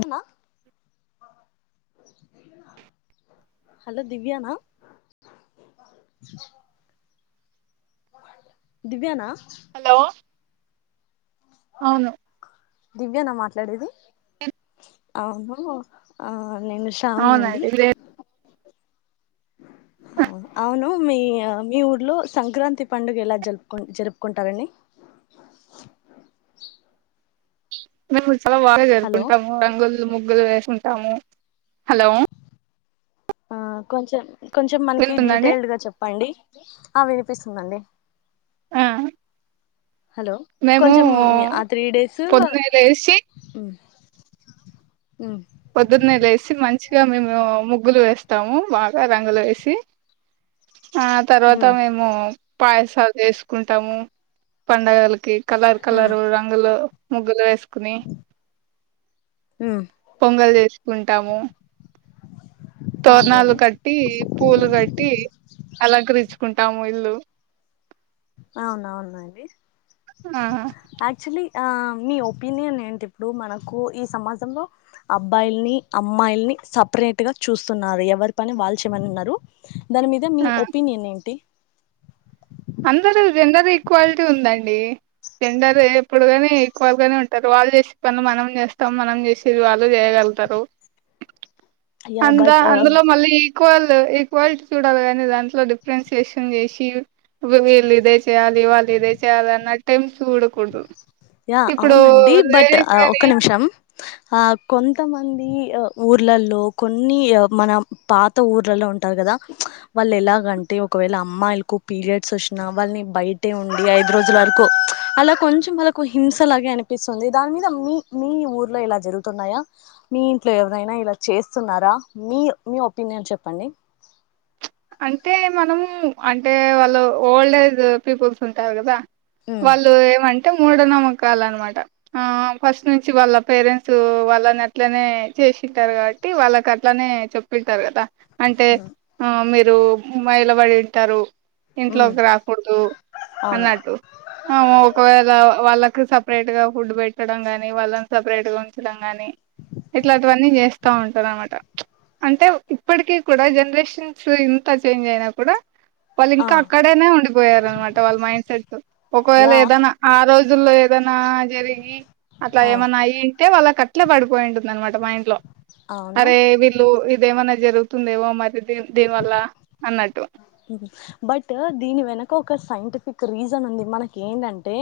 Uma hello Divya నా దివ్యా నా? Hello అవును దివ్య నా మాట్లాడేది అవును ఆ నేను శ్రావణి అండి అవునండి ఇదే అవును మీ మీ ఊర్లో సంక్రాంతి పండుగ ఎలా జరుపుకు జరుపుకుంటారండి. మేము చాలా బాగా హలో జరుపుకుంటాము రంగుల్ ముగ్గులు వేసుకుంటా టాము. హలో ఆ కొంచెం కొంచెం మనకి వింటుందండి డీటెయిల్డ్ గా చెప్పండి ఆ వి వినిపిస్తుందండి ఆ హలో మేము కొంచం ఆ త్రీ డేస్ పొద్దున్నే లేసి ఉమ్ పొద్దున్నెేలేసి మంచిగా మేము ముగ్గులు వేస్తాము బాగా రంగులు వేసి ఆ తర్వాత మేము పాయసాలు చేసుకుంటాము పండగల కి కలర్ కలరు రంగులు ముగ్గులు వేసి కుని పొంగల్ చేసుకున్ టాము తోరణాలు అవునులేండి కట్టి పూలు కట్టి అలంకరిచు కుంటాము ఇల్లు అవున్ అవునండి ఆ యాక్చల్లీ ఆ మీ ఒపీనియన్ ఏంటి ఇప్పుడు మనకు ఈ సమాజంలో అబ్బాయిల్ని అమ్మాయిల్ని సప్రేట్గా చూస్తున్నారు ఎవరి పని వాళ్ళు చేయమంటున్నారు దాని మీద మీ ఆ ఒపీనియన్ ఏంటి అందరూ జెండర్ ఈక్వాలిటీ ఉందండి. జెండర్ ఎప్పుడు కానే ఈక్వల్గానే ఉంటారు. వాళ్ళు చేసే పనులు మనం చేస్తాం మనం చేసేది వాళ్ళు చేయగలుగుతారు. యా అందా బట్ అందులో మళ్ళీ ఈక్వల్ సో ఈక్వాలిటీ చూడాల కానీ దాంట్లో డిఫరెన్సియేషన్ చేసి వీళ్ళు ఇదే చేయ్యాలి వాళ్ళు ఇదే చేయాలి అన్నట్టెం చూడకూడదు యా ఇప్పుడు అవునండి బట్ లేడీస్ ఆ ఒక్క గాని నిమిషం ఆ కొంతమంది ఊర్లలో కొన్ని మన పాత ఊర్లలో ఉంటారు కదా వాళ్ళు ఎలాగంటే ఒకవేళ అమ్మాయిలకు పీరియడ్స్ వచ్చినా వాళ్ళని బయటే ఉండి ఐదు రోజుల వరకు అలా కొంచెం వాళ్ళ కు హింసలాగే అనిపిస్తుంది దాని మీద మీ మీ ఊర్లో ఇలా జరుగుతున్నాయా మీ ఇంట్లో ఎవరైనా ఇలా చేస్తున్నారా మీ మీ ఒపీనియన్ చెప్పండి అంటే మనము అంటే వాళ్ళు ఓల్డ్ ఏజ్ పీపుల్స్ ఉంటారు కదా ఉమ్ వాళ్ళు ఏమం అంటే మూఢనమ్మకాలు అనమాట ఆ ఫస్ట్ నుంచి వాళ్ళ పేరెంట్ట్స్ వాళ్ళని అట్లనే చేసింటారు కాబట్టి వాళ్ళకి అట్లనే చెప్పింటారు కదా అంటే ఉమ్ ఆ రు మైలబడింటారు ఉమ్, ఇంట్లోకి రాకూడదు అవును అన్నట్టు ఆ ఒకవేళ వాళ్ళ కు సెపెరేట్గా ఫుడ్ పెట్టడం కానీ వాళ్ళను సెపెరేట్గా ఉంచడం కానీ ఇట్లాంటివని చేస్తంటారు అన్నమాట అంటే ఇప్పటికి కూడా జనరేషన్స్ ఇం త చేంజ్ అయినా కూడా వాళ్ళు ఆ ఇంకా అక్కడేనే ఉండిపోయారు అనమాట వాళ్ళ మైండ్ సెట్ ఒకవేళ యా ఏదైనా ఆ రోజ్ రోజుల్లో ఏదైనా జరిగి అట్లా ఆ ఏమన్నాయ్యింటే వాళ్ళకట్లే పడిపోయి ఉంటుంది అనమాట మైండ్లో అవును అరే వీళ్ళు ఇదేమన్నా జరుగుతుందేమో మరి దీ దీని వల్ల అన్నట్టు బట్ దీని వెనక ఒక సైంటిఫిక్ రీజన్ ఉంది మనకి ఏంటంటే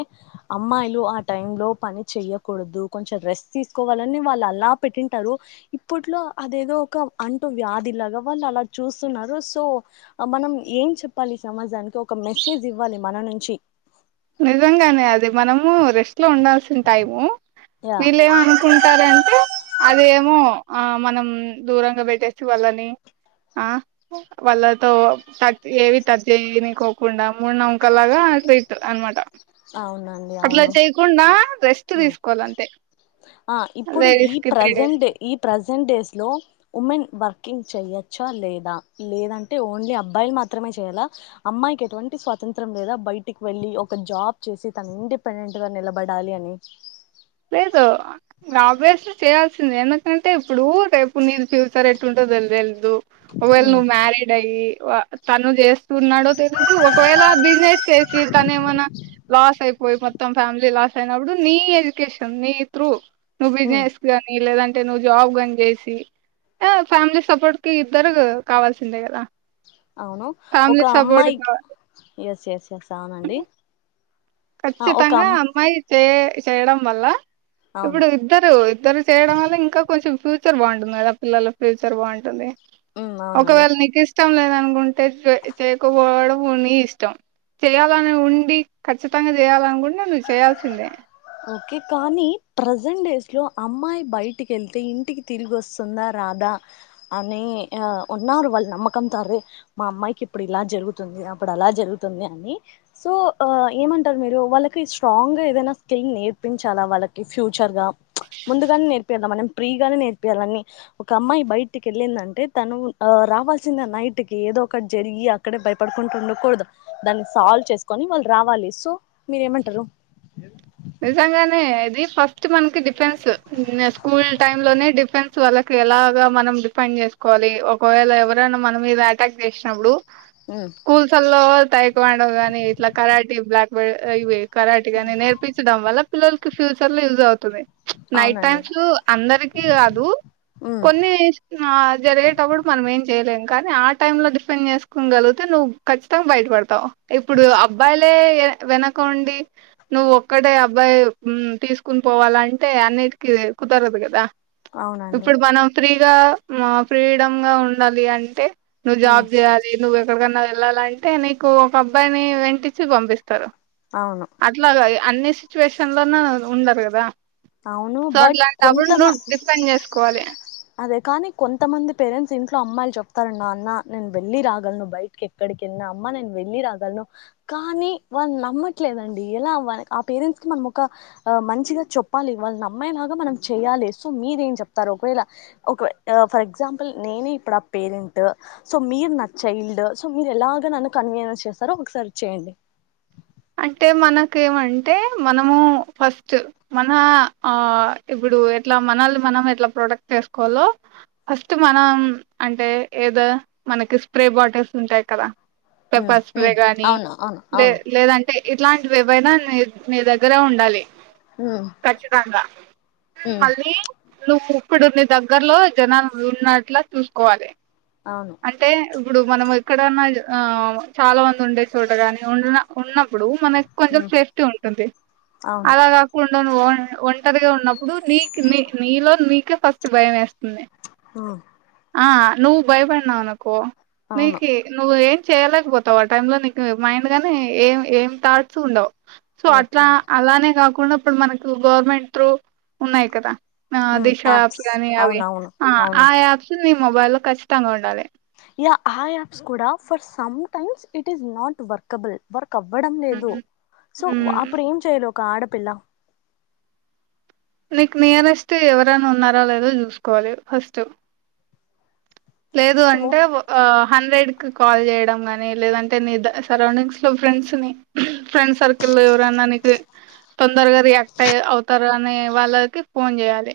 అమ్మాయిలు ఆ టైమ్ లో పని చెయ్యకూడదు కొంచెం రెస్ట్ తీసుకోవాలని వాళ్ళు అలా పెట్టింటారు ఇప్పుట్లో అదేదో ఒక అంటు వ్యాధిలాగా వాళ్ళు అలా చూస్తున్నారు సో మనం ఏం చెప్పాలి సమాజానికి ఒక మెసేజ్ ఇవ్వాలి మన నుంచి నిజంగానే అది మనము రెస్ స్లో ఉండాల్సిన టైము యా వెళ్ళేంమనుకుంటారంటే అదేమో ఆ మనం దూరంగా పెట్టేసి వాళ్ళని ఆ వాళ్ళతో టట్ ఏవి టట్ చేయనికోకుండా మూడు నమ్మకలాగా ట్రీట్ అన్ మట అట్లా చేయకుండా రెస్ ఉమ్ ఆ ఇప్పుడు ఈ లేడీస్ కి త్రీ డేస్ ప్రజెంట్డే ఈ ప్రజెంట్ డేస్ లో ఉమెన్ వర్కింగ్ చేయచ్చా లేదా లేదంటే ఓన్లీ అబ్బాయిలు మాత్రమే చేయ్యాలా అమ్మాయికి ఎటువంటి స్వాతంత్రం లేదా బయటికి వెళ్ళి ఒక జాబ్ చేసి తను ఇండిపెండెంట్గా నిలబడాలి అని [unintelligible] లేదు ఆబ్వియస్లీ చేయాల్సిందే ఎందుకంటే ఇప్పుడు రేపు నిన్ ఫ్యూచర్ ఎట్టు ఉంటుందో తెల్దు ఒక వేళ ఉమ్ నువ్వు మ్యారిడ్ అయి వా తను జేస్ ఉన్నాడో తెలీదు ఒకవేళ బిజినెస్ చేసి తను ఏమైన్నా లాస్ అయిపోయి మొత్తం ఫ్యామిలీ లాస్ లాసైనప్పుడు నీ ఎ డ్యుకేషన్ నీ త్రూ నువ్వు ఉమ్ బిజినెస్ కానీ లేదం టె నువ్వు జాబ్ గాని చేసి ఆ ఫ్యామిలీ సపోర్ట్ కి ఇద్దరు కావాల్సిందే కదా అవును ఒక ఫ్యామిలీ సపోర్ట్ అమ్మాయికి ఎస్ ఎస్ ఎస్ అవ్నండి కచ్చితాంగా అమ్మాయి చే ఇది చేయడం వల్ల అవును ఇప్పుడు ఇద్దరు ఇద్దరు చేయడం వల్ల ఇంకా కొంచెం ఫ్యూ ఫ్యూచర్ బాగుంటుంది కదా పిల్లల ఫ్యూచర్ బాగుంటుంది ఉమ్ అవునండి ఒకవేళ నీకు ఇస్ ఇష్టం లేదనుకుంటే చే చేయకపోవడం ని ఇష్టం చేయాలని ఉండి ఖచ్చితంగా చెయ్యాలి అనుకుంటే నువ్వు చేయాల్సిందే ఓకే కానీ ప్రజెంట్ డేస్ లో అమ్మాయి బయటికి వెళ్తే ఇంటికి తిరిగి వస్తుందా రాదా అని ఉన్నారు వాళ్ళు నమ్మకం తో అరే మా అమ్మాయికి ఇప్పుడు ఇలా జరుగుతుంది అప్పుడు అలా జరుగుతుంది అని సో ఏమంటారు మీరు వాళ్ళకి స్ట్రాంగ్గా ఏదైనా కిల్ నేర్పించాలా వాళ్ళకి ఫ్యూ చర్ గా ముందుగానే నేర్పియల మనిం ఫ్రీ గానే నేర్పియాలన్నిఒక అమ్మాయి బయటికి వెళ్ళిందంటే తను రావాల్సింద నైట్ కి ఏదో ఒకటి జరిగి అక్కడే భయపడుకుంటూ ఉండకూడదు దాన్ని సాల్వ్ చేసుకొని వాళ్ళు రావాలి సో మీరెమంటారు నిజంగానే ఇది ఫస్ట్ మనకి డిఫెన్స్ స్కూల్ టైమ్ లోనే డిఫెన్స్ వాళ్ళకి ఎలాగా మనం డిఫైండ్ చేసుకోవాలి ఒకవేళ ఎవరైనా మన మీద అటాక్ చేసినప్పుడు ఉమ్, స్కూల్స్ ల్లో టైకోవండో గని ఇట్లా కరాటిీ బ్లాక్ వే అయివే కారటిగానే నేర్పు వల్ల పిల్లలకి ఫ్యూచర్ యజ్ అవుతుంది నైట్ అవునండి టైమ్స్ అందరికి కాదు ఉమ్ కొన్ని జరిగేటప్పుడు మనం ఏం చేయలేం కానీ ఆ టై లో డిఫెండ్ చేసుకోగలిగితే నువ్వు ఖచ్చితంగా బయపడతావు ఇప్పుడు అబ్బాయిలే వెనక్ కోండి నువ్ ఒ ఒక్కటే అబ్బాయి ఉమ్ తీసుకుని పోవాలంటే అన్నిటికీ కుదరదు కదా అవునండి ఇప్పుడు బనం ఫ్రీ గా మా ఫ్రీడం గా ఉండాలి అంటే ఉమ్ నుజాబ్ జేయ్యాలి నువ్ ఎక్కడకన్నా వెళ్ళాలంటే నీకు ఒక అబ్బాయిని వెంటిచ్చి పంపిస్తారు అవును అట్లాగా ఇగ అన్ని సిచ్యువేషన్ లోను ఉండరు కదా అవును సో బట్ అట్లాంటి అప్పుడు ను్వు కొంతమ డిపెండ్ చేసుకోవాలి ది కానీ కొంతమంది పేరెంట్స్ ఇంట్లో అమ్మాయిలు చెప్తారు నా అన్న నేను వెళ్ళి రాగలను బయటకి ఎక్కడిలెళ్లిన అమ్మా నేను వెళ్లిి రాగలను కానీ వాళ్ళు నమ్మట్లేదండి ఎలా ఆ పేరెంట్స్ కి మనం ఒక మంచిగా చెప్పాలి వాళ్ళు నమ్మేలాగా మనం చెయాలి సో మీరెం ఏం చెప్తారు ఒకవేళ ఒక ఫర్ ఎగ్జాంపుల్ నేనే ఇప్పుడు ఆ పేరెంట్ సో మీరు నా చైల్డ్ సో మీరు ఎలాగ నన్ను కన్వీనియన్స్ చేస్తారో ఒకసారి చేయండి అంటే మనకేమంటే మనము ఫస్ట్ మన ఆ ఇప్పుడు ఎట్లా మనల్ మనం ఎట్లా ప్రొడక్ట్ చేసుకోవాలో ఫస్ట్ మనం అంటే ఏదో మనకి స్ప్రే బాటిల్స్ ఉంటాయి కదా ఉమ్ పెప్పర్ స్ప్రే ఉమ్ గాని అవును అవును లే అవును లేదం ఇట్లాంటివివైనా న నీ దగ్గర ఉండాలి ఉమ్ ఖచ్చితంగా ఉమ్ మళ్ళీ నువ్వు ఇప్పుడు నీ దగ్గర్లో జనాలు ఉన్నట్లా చూసుకోవాలి అవును అంటే ఇప్పుడు మనం ఎక్కడన్నా చాలా మంది ఉండే చోటగాని ఉ ఉన్న ఇప్పుడు మనకి కొంచెం ఉమ్ సేఫ్టీ ఉంటుంది అవును అలా కాకుండా నువ్వు ఒంటరిగా ఉ ప్పుడు నీ నీ నీలో నీకే ఫస్ట్ భయం వేస్తా ఆ ఆ నువ్వు భయపడినవనుకో అవును మీకి నువ్్వే చేయలేకపోతావు ఆ టై లో నీకు మైండ్ గాని ఏం ఏం థాట్స్ ఉండవు సో అట్లా ఓకే అలానే కాకుడా కున్నప్పుడు మనకు గవర్నమెంట్ త్రూ ఉన్నాయి కదా ఆ ఉమ్ దిశ యాప్స్ కానీ అవి అవునవును అ అవును ఆప్స్ మొబైల్ లో ఖచ్చితంగా ఉండాలి యా ఆ యాప్స్ కూడా for sometimes it is not workable work కవ్వడం హ్మ్ లేదు సో హ్మ్ అప్పుడు ఏం చేయలేం ఒక ఆడపిల్ల నీకు నియరెస్ట్ ఎవరైనా ఉన్నారో లేదో చూసుకోవాలి ఫస్ట్ లేదు సో అంటే ఒక హండ్రెడ్ కి కాల్ చేయడం గానీ లేదంటే నీ సరౌండింగ్స్ లో ఫ్రెండ్స్ ని ఫ్రెండ్ సర్కిల్ లో ఎవరైనా నీకు తొందరగా రియాక్ట్ అయి అవుతారు అనే వాళ్ళకి ఫోన్ చేయాలి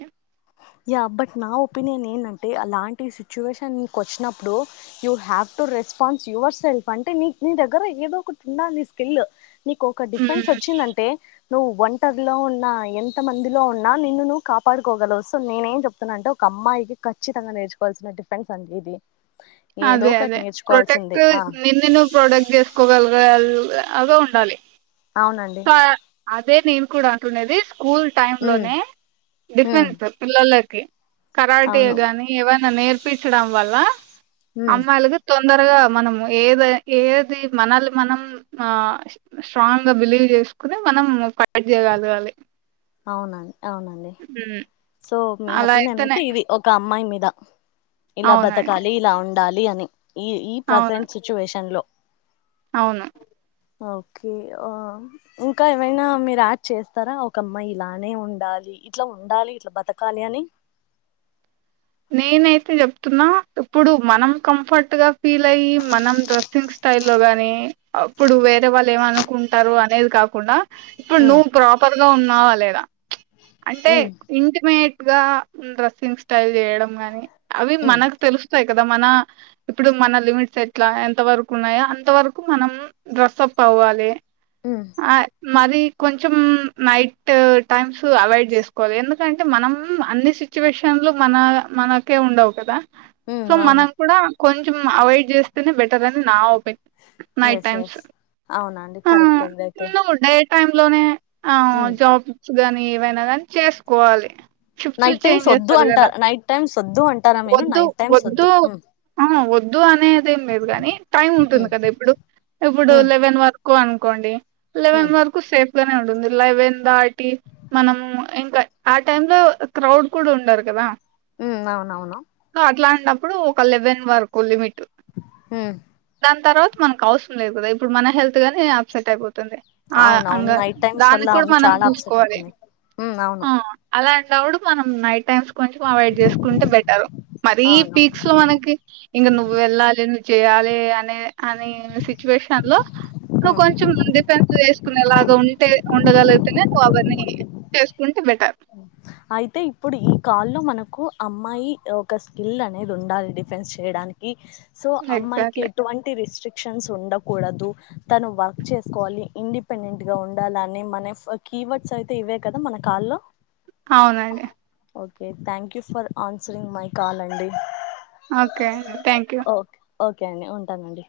యా బట్ నా ఒపీనియన్ ఏందంటే అలాంటి సిచ్యువేషన్ కు వచ్చినప్పుడు you have to response yourself అంటే నీ నీ దగ్గర ఏదో ఒకటి ఉండాలి నీ స్కిల్ నీకు ఒక డిఫన్స్ హ్మ్ వచ్చిందంటే నువ్వు ఒంటరిలో ఉన్నా ఎంత మందిలో ఉన్నా నిన్ను నువ్వు కాపాడుకోగలవు సో నేనేం చెప్తున్నా అంటే ఒక అమ్మాయికి ఖచ్చితంగా నేర్చువాల్సిన డిఫెన్స్ అండి ఇది ఏదో అదే ఒకటి అదే ప్రొటెక్ట్ నేర్చుకోవాల్సిందే ఆ నిన్నను ప్రొడక్ట్ చేసుకోగలిగా ఆ అవే ఉండాలి అవునండి ఆ అదే నిం కూడా అంటూనేది స్కూల్ టైమ్ ఉమ్ లోనే ఉమ్ డిఫెంట్ పిల్లలని కే అవును కరాటేగానీ ఏవన్నా నేర్పించడం వల్ల ఉమ్ అమ్మాయిలకు తోద్ తొందరగా మనం ఏదో ఏది మనల్ని మనం ఆహ్ స్ట్రాంగా బిలీవ్. చేసుకోని మనం పక్కకు జరగాలి. అవునండి అవునండి. సో మీ అలా ఒపీనియన్ అయితేనే అయితే ఇది ఒక. మై మీద. ఇలా అవునండి బ్రతకాలి ఇలా ఉన్. డాలి అని. ఈ ఈ అవును ప్రజెంట్ సిచువేషన్ లో. అవును. ఓకే ఆహ్ ఇంకా ఏమైనా మీరు యాడ్ చేస్తారా. ఒక అమ్మాయి ఇలానే ఉండాలి. ఇట్లా ఉండాలి. ఇట్లా బ్రతకాలి అని. నేనైతే చెప్తున్నా. ఇప్పుడు మనం కంఫర్ట్ గా ఫీల్ అయి మనం డ్రెస్సింగ్ స్టైల్ లో గాని అప్పుడు వేరే వాళ్ళు ఏమనుకుంటారు అనేది కాకుండా. ఇప్పుడు ఉమ్ నువ్వు ప్రాపర్. లో ఉన్నావా లేదా. ప్చ్ అంటే ఉమ్ ఇంటి మేడ్. ఆ డ్రెస్సింగ్ స్టైల్. చేయడం గాని. అవి ఉమ్ మనకు తెలుస్తాయి కదా మన. ఇప్పుడు మన లిమిట్స్ ఎట్లా ఎంత వరకు ఉన్నాయో అంత వరకు మనం డ్రెస్అప్ అవ్వాలి. ఉమ్ ఆహ్ మరి. కొంచెం నైట్ టైమ్స్ అవాయిడ్ చేసుకోవాలి. ఎందుకంటే మనం అన్ని సిచ్యువేషన్లో. మన మనకే ఉండవు కదా. ఉమ్ సో అవును మనం కూడా కొంచ్ ఉమ్మ్ అవాయిడ్ చేస్తేనే బెటర్ అని నా ఓప్ నైట్ ఎస్ టైమ్స్ ఎస్ అవునా అండి ఉహ్ కరెక్టే ఇదైతే చిన్నగా ఉండే. టైమ్ లోనే. ఆహ్ ఉమ్ జాబ్స్ వచ్చు గాని ఏవైనా గానీ. చేసుకోవాలి. షిఫ్ట్లు నైట్ టైమ్స్ చేంజ్ వద్దు చేస్తారు కదా అంటారు. నైట్ టైమ్స్ వద్దు అంటారా మీరు వద్దు నైట్ టైమ్స్ వద్దు ఉమ్ ఆహ్ వద్దు అనేదేం లేదు కానీ టైం ఉంటుంది ఉమ్ కదా ఇప్పుడు ఇప్పుడు ఉమ్ లెవెన్ వరకు. ఎక్కువ అనుకోండి. లెవెన్ ఉమ్ వరకు సేఫ్. గానే ఉంటుంది లెవెన్ దాటి మనము ఇంకా ఆ టైం లో క్రౌడ్ కూడా ఉండరు కదా. ఉ అవునవును నప్పుడు ఒక లెవెన్ వరకు లిమిట్ ఊ అన్ తర్వాత మనకు అవసరం లేదు కదా ఇప్పుడు మన హెల్త్ గానీ అప్సెట్ అయిపోతుంది. టంది ఆ అవునవును అంగ నైట్ టైమ్స్ దాన్ని వల్ల కూడా అవును మనం చాలా అప్సెట్ చూసుకోవాలి అవుతుంది ఉమ్ హ అవును అలా నువుడ్ మనం నైట్ టైమ్స్ అవాయిడ్ చేసుకుంటే బెటర్ మరీ అవును పీక్స్ మనకి ఇంక నువ్వు వెళ్ళాలని చెయాలి అనే అనే సిచ్యువేషన్ లో ఇప్పుడు కొంచెం డిఫెన్స్ చేసుకునేలాగా ఉంటే ఉండగలిగితేనే కోవన్నీని చేసుకుంటే బెటర్ అయితే ఇప్పుడు ఈ కా లో మనకు అమ్మాయి ఒక స్కిల్ అనేది ఉండాలి. డిఫెన్స్ చేయడానికి సో అమ్మాయికి ఎగ్జాక్ట్లీ ఎటువంటి రిస్టక్ షన్స్ ఉండకూడదు తను వర్క్ చేసుకోవాలి. ఇండిపెండెంట్ గా ఉండాలని మనఫ్ కీవర్డ్స్ అయితే ఇవే కదా మన కాల్లో. అవునండి okay thank you for answering my call అండి. Okay thank you okay okay అండి ఉంటానండి.